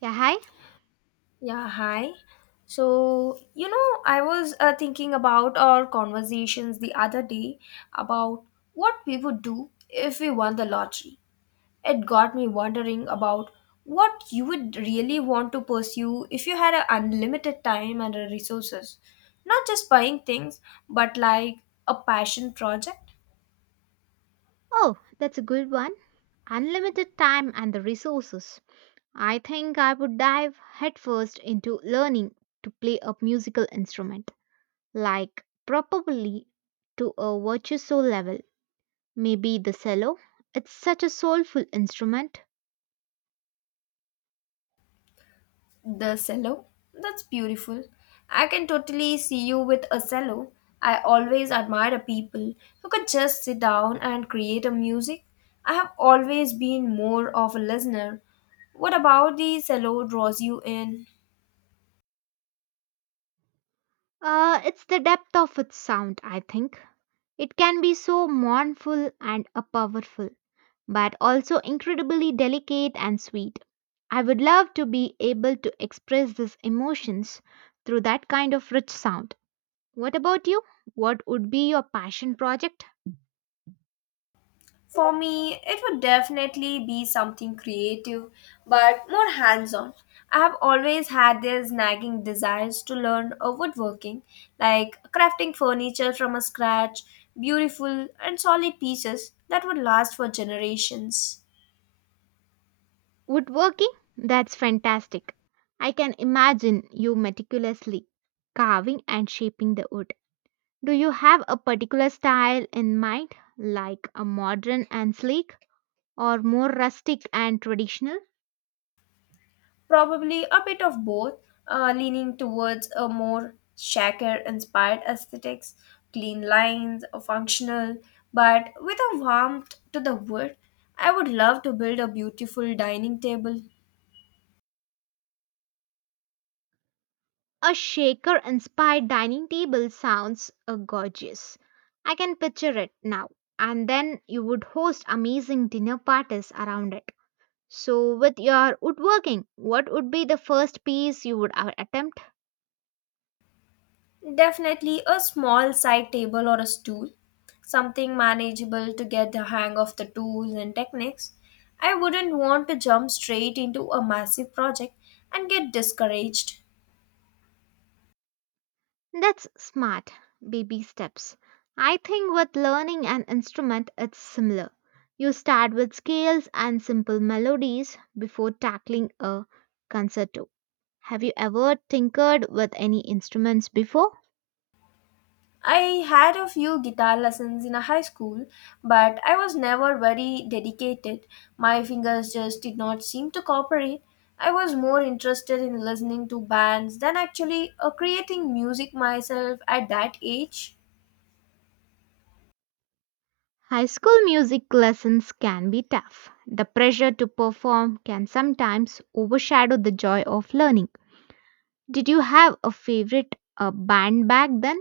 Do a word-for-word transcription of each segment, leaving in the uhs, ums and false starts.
Yeah, hi. Yeah, hi. So, you know, I was uh, thinking about our conversations the other day about what we would do if we won the lottery. It got me wondering about what you would really want to pursue if you had a unlimited time and uh, resources. Not just buying things, but like a passion project. Oh, that's a good one. Unlimited time and the resources. I think I would dive headfirst into learning to play a musical instrument, like probably to a virtuoso level. Maybe the cello. It's such a soulful instrument. The cello? That's beautiful. I can totally see you with a cello. I always admire people who could just sit down and create a music. I have always been more of a listener. What about the cello draws you in? Uh, it's the depth of its sound, I think. It can be so mournful and uh, powerful, but also incredibly delicate and sweet. I would love to be able to express these emotions through that kind of rich sound. What about you? What would be your passion project? For me, it would definitely be something creative, but more hands on. I have always had these nagging desires to learn uh, woodworking, like crafting furniture from a scratch, beautiful and solid pieces that would last for generations. Woodworking? That's fantastic. I can imagine you meticulously carving and shaping the wood. Do you have a particular style in mind, like a modern and sleek, or more rustic and traditional? Probably a bit of both, uh, leaning towards a more shaker inspired aesthetics, clean lines, functional, but with a warmth to the wood. I would love to build a beautiful dining table, A shaker inspired dining table sounds uh, gorgeous. I can picture it now. And then you would host amazing dinner parties around it. So, with your woodworking, what would be the first piece you would a- attempt? definitely a small side table or a stool, something manageable to get the hang of the tools and techniques. I wouldn't want to jump straight into a massive project and get discouraged. That's smart. Baby steps. I think with learning an instrument, it's similar. You start with scales and simple melodies before tackling a concerto. Have you ever tinkered with any instruments before? I had a few guitar lessons in a high school, but I was never very dedicated. My fingers just did not seem to cooperate. I was more interested in listening to bands than actually uh, creating music myself at that age. High school music lessons can be tough. The pressure to perform can sometimes overshadow the joy of learning. Did you have a favorite uh, band back then?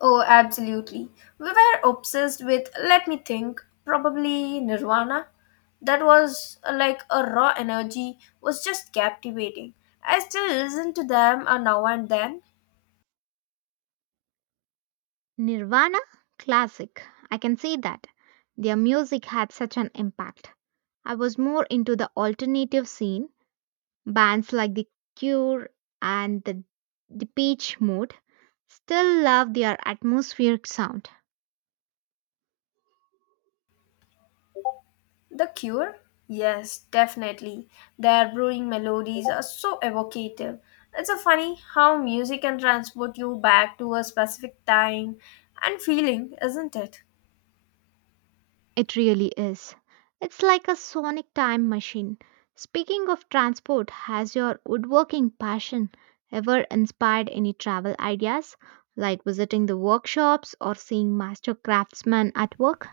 Oh, absolutely. We were obsessed with, let me think, probably Nirvana. That was uh, like a raw energy, was just captivating. I still listen to them uh, now and then. Nirvana? Classic. I can see that. Their music had such an impact. I was more into the alternative scene, bands like The Cure and The, the Peach Mode. Still love their atmospheric sound. The Cure? Yes, definitely. Their brewing melodies are so evocative. It's so funny how music can transport you back to a specific time and feeling, isn't it? It really is. It's like a sonic time machine. Speaking of transport, has your woodworking passion ever inspired any travel ideas, like visiting the workshops or seeing master craftsmen at work?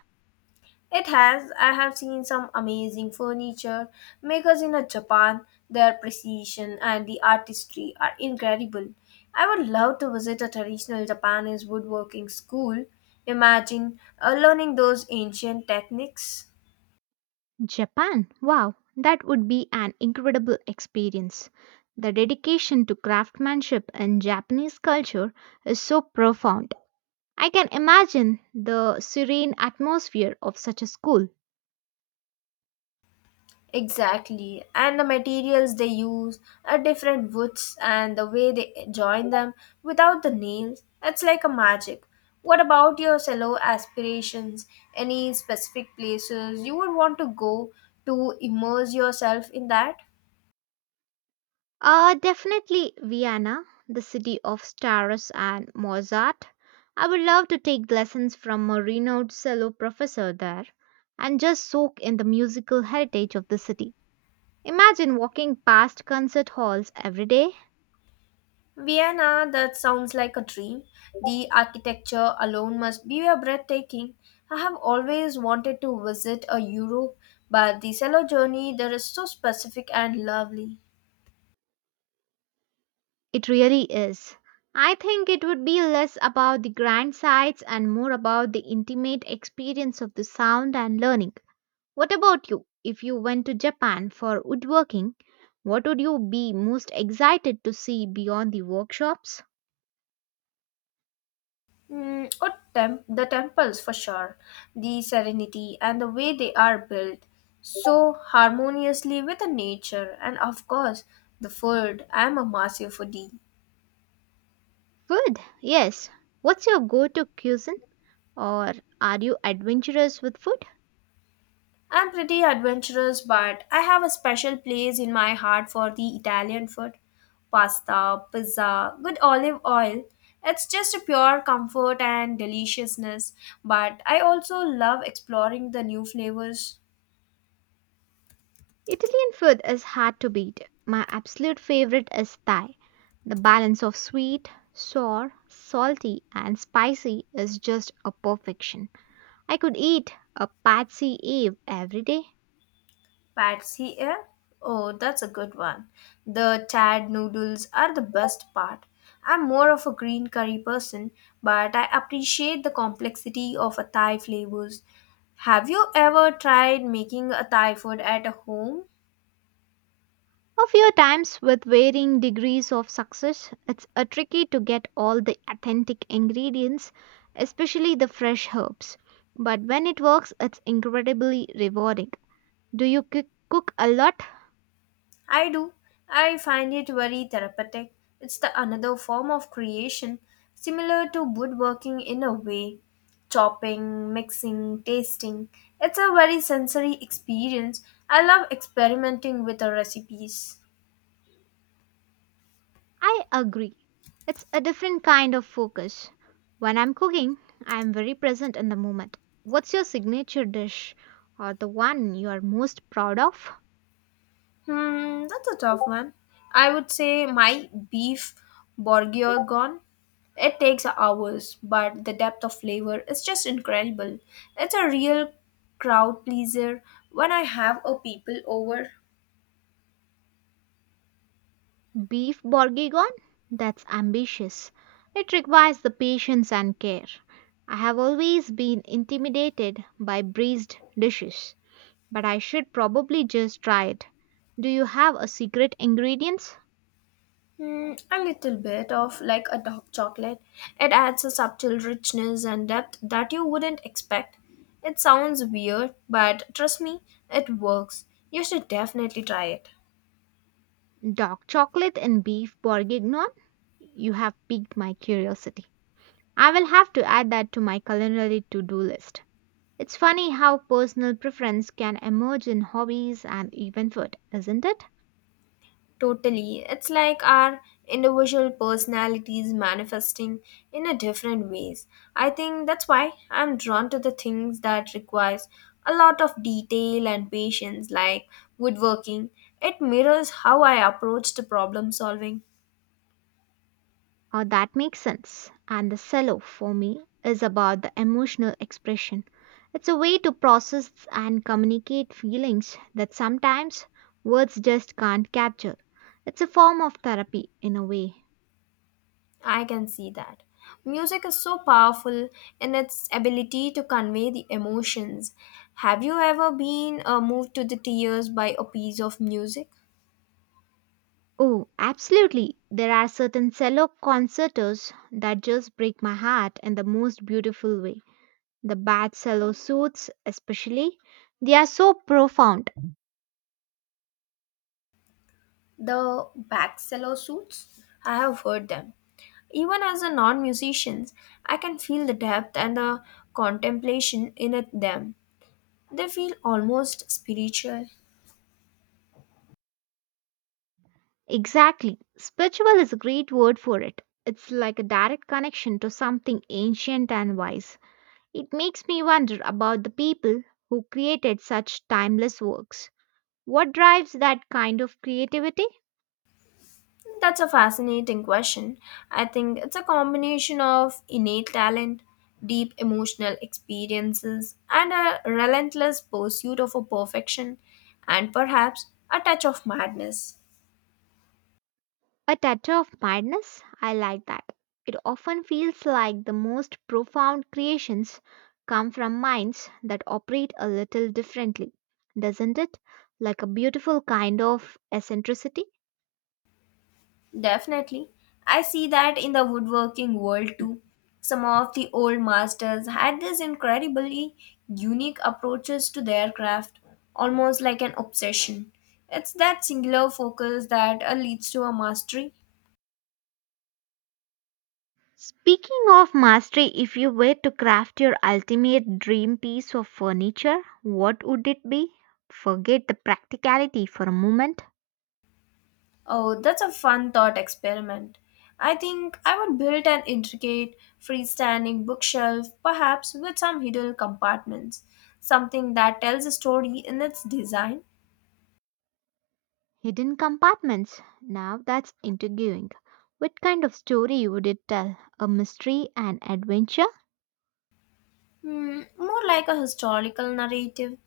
It has. I have seen some amazing furniture makers in uh, Japan. Their precision and the artistry are incredible. I would love to visit a traditional Japanese woodworking school. Imagine uh, learning those ancient techniques. Japan, wow, that would be an incredible experience. The dedication to craftsmanship in Japanese culture is so profound. I can imagine the serene atmosphere of such a school. Exactly, and the materials they use are different woods and the way they join them without the nails, it's like a magic. What about your solo aspirations? Any specific places you would want to go to immerse yourself in that? Uh, definitely Vienna, the city of stars and Mozart. I would love to take lessons from a renowned cello professor there and just soak in the musical heritage of the city. Imagine walking past concert halls every day. Vienna, that sounds like a dream. The architecture alone must be a breathtaking. I have always wanted to visit a Europe, but the solo journey there is so specific and lovely. It really is. I think it would be less about the grand sights and more about the intimate experience of the sound and learning. What about you? If you went to Japan for woodworking, what would you be most excited to see beyond the workshops? Mm, or tem- the temples for sure, the serenity and the way they are built, so harmoniously with the nature, and of course, the food. I'm a massive foodie. Food, yes. What's your go to cuisine? Or are you adventurous with food? I'm pretty adventurous, but I have a special place in my heart for the Italian food pasta, pizza, good olive oil. It's just a pure comfort and deliciousness, but I also love exploring the new flavors. Italian food is hard to beat. My absolute favorite is Thai. The balance of sweet, sour, salty, and spicy is just a perfection. I could eat a patsy Eve every day. Patsy eh? Oh, that's a good one. The tad noodles are the best part. I'm more of a green curry person, but I appreciate the complexity of a Thai flavors. Have you ever tried making a Thai food at home? A few times with varying degrees of success, it's a tricky to get all the authentic ingredients, especially the fresh herbs. But when it works, it's incredibly rewarding. Do you cook cook a lot? I do. I find it very therapeutic. It's the another form of creation, similar to woodworking in a way. Chopping, mixing, tasting. It's a very sensory experience. I love experimenting with the recipes. I agree. It's a different kind of focus. When I'm cooking, I'm very present in the moment. What's your signature dish or the one you are most proud of? Hmm, that's a tough one. I would say my beef bourguignon. It takes hours, but the depth of flavor is just incredible. It's a real crowd pleaser. When I have a people over, Beef bourguignon? That's ambitious. It requires the patience and care. I have always been intimidated by braised dishes, but I should probably just try it. Do you have a secret ingredients? hmm, a little bit of like a dark chocolate, it adds a subtle richness and depth that you wouldn't expect. It sounds weird, but trust me, it works. You should definitely try it. Dark chocolate and beef bourguignon? You have piqued my curiosity. I will have to add that to my culinary to-do list. It's funny how personal preference can emerge in hobbies and even food, isn't it? Totally. It's like our individual personalities manifesting in a different ways. I think that's why I'm drawn to the things that requires a lot of detail and patience like woodworking. It mirrors how I approach the problem solving. Uh, that makes sense. And the cello for me is about the emotional expression. It's a way to process and communicate feelings that sometimes words just can't capture. It's a form of therapy in a way. I can see that. Music is so powerful in its ability to convey the emotions. Have you ever been uh, moved to the tears by a piece of music? Oh, absolutely. There are certain cello concertos that just break my heart in the most beautiful way. The bad cello suites, especially, they are so profound. The Baxello suits? I have heard them. Even as a non musician, I can feel the depth and the contemplation in it- them. They feel almost spiritual. Exactly. Spiritual is a great word for it. It's like a direct connection to something ancient and wise. It makes me wonder about the people who created such timeless works. What drives that kind of creativity? That's a fascinating question. I think it's a combination of innate talent, deep emotional experiences, and a relentless pursuit of a perfection, and perhaps a touch of madness. A touch of madness? I like that. It often feels like the most profound creations come from minds that operate a little differently, doesn't it? Like a beautiful kind of eccentricity. Definitely. I see that in the woodworking world too. Some of the old masters had these incredibly unique approaches to their craft, almost like an obsession. It's that singular focus that uh, leads to a mastery. Speaking of mastery, if you were to craft your ultimate dream piece of furniture, what would it be? Forget the practicality for a moment. Oh, that's a fun thought experiment. I think I would build an intricate, freestanding bookshelf, perhaps with some hidden compartments, something that tells a story in its design. Hidden compartments. Now that's intriguing. What kind of story would it tell? A mystery, an adventure? Hmm, more like a historical narrative,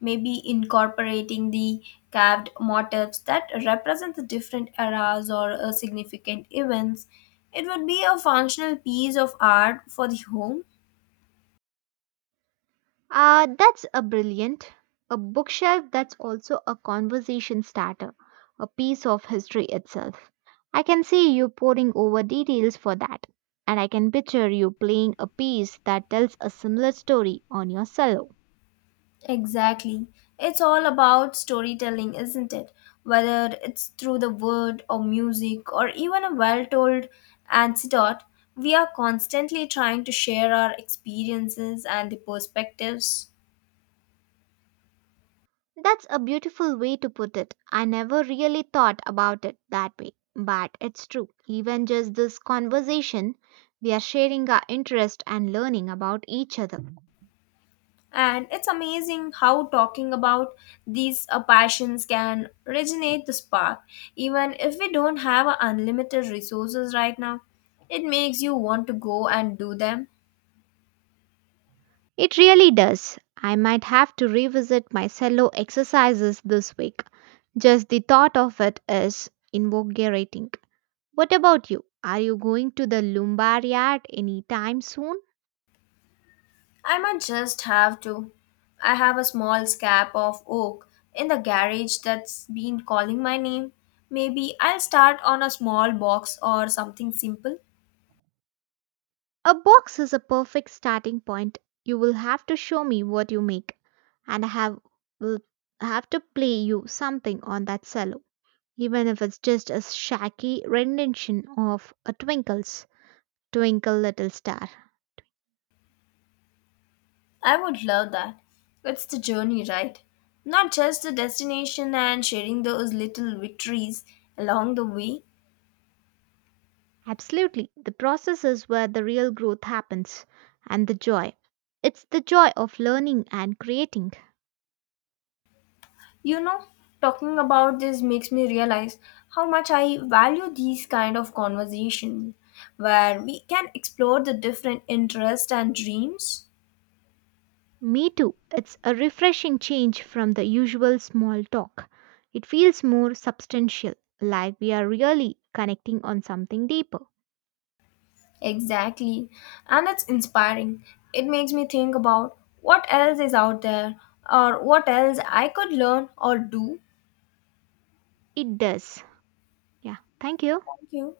maybe incorporating the carved motifs that represent the different eras or uh, significant events. It would be a functional piece of art for the home. Uh, that's a brilliant. A bookshelf that's also a conversation starter, a piece of history itself. I can see you poring over details for that, and I can picture you playing a piece that tells a similar story on your cello. Exactly. It's all about storytelling, isn't it? Whether it's through the word or music or even a well told anecdote, we are constantly trying to share our experiences and the perspectives. That's a beautiful way to put it. I never really thought about it that way, but it's true. Even just this conversation, we are sharing our interest and learning about each other. And it's amazing how talking about these uh, passions can originate the spark. Even if we don't have uh, unlimited resources right now, it makes you want to go and do them. It really does. I might have to revisit my cello exercises this week. Just the thought of it is invigorating. What about you? Are you going to the Lumbaryard anytime soon? I might just have to. I have a small scrap of oak in the garage that's been calling my name. Maybe I'll start on a small box or something simple. A box is a perfect starting point. You will have to show me what you make, and I have will have to play you something on that cello, even if it's just a shaky rendition of a Twinkle's Twinkle Little Star. I would love that. It's the journey, right? Not just the destination and sharing those little victories along the way. Absolutely. The process is where the real growth happens and the joy. It's the joy of learning and creating. You know, talking about this makes me realize how much I value these kind of conversations where we can explore the different interests and dreams. Me too. It's a refreshing change from the usual small talk. It feels more substantial, like we are really connecting on something deeper. Exactly. And it's inspiring. It makes me think about what else is out there or what else I could learn or do. It does. Yeah. Thank you. Thank you.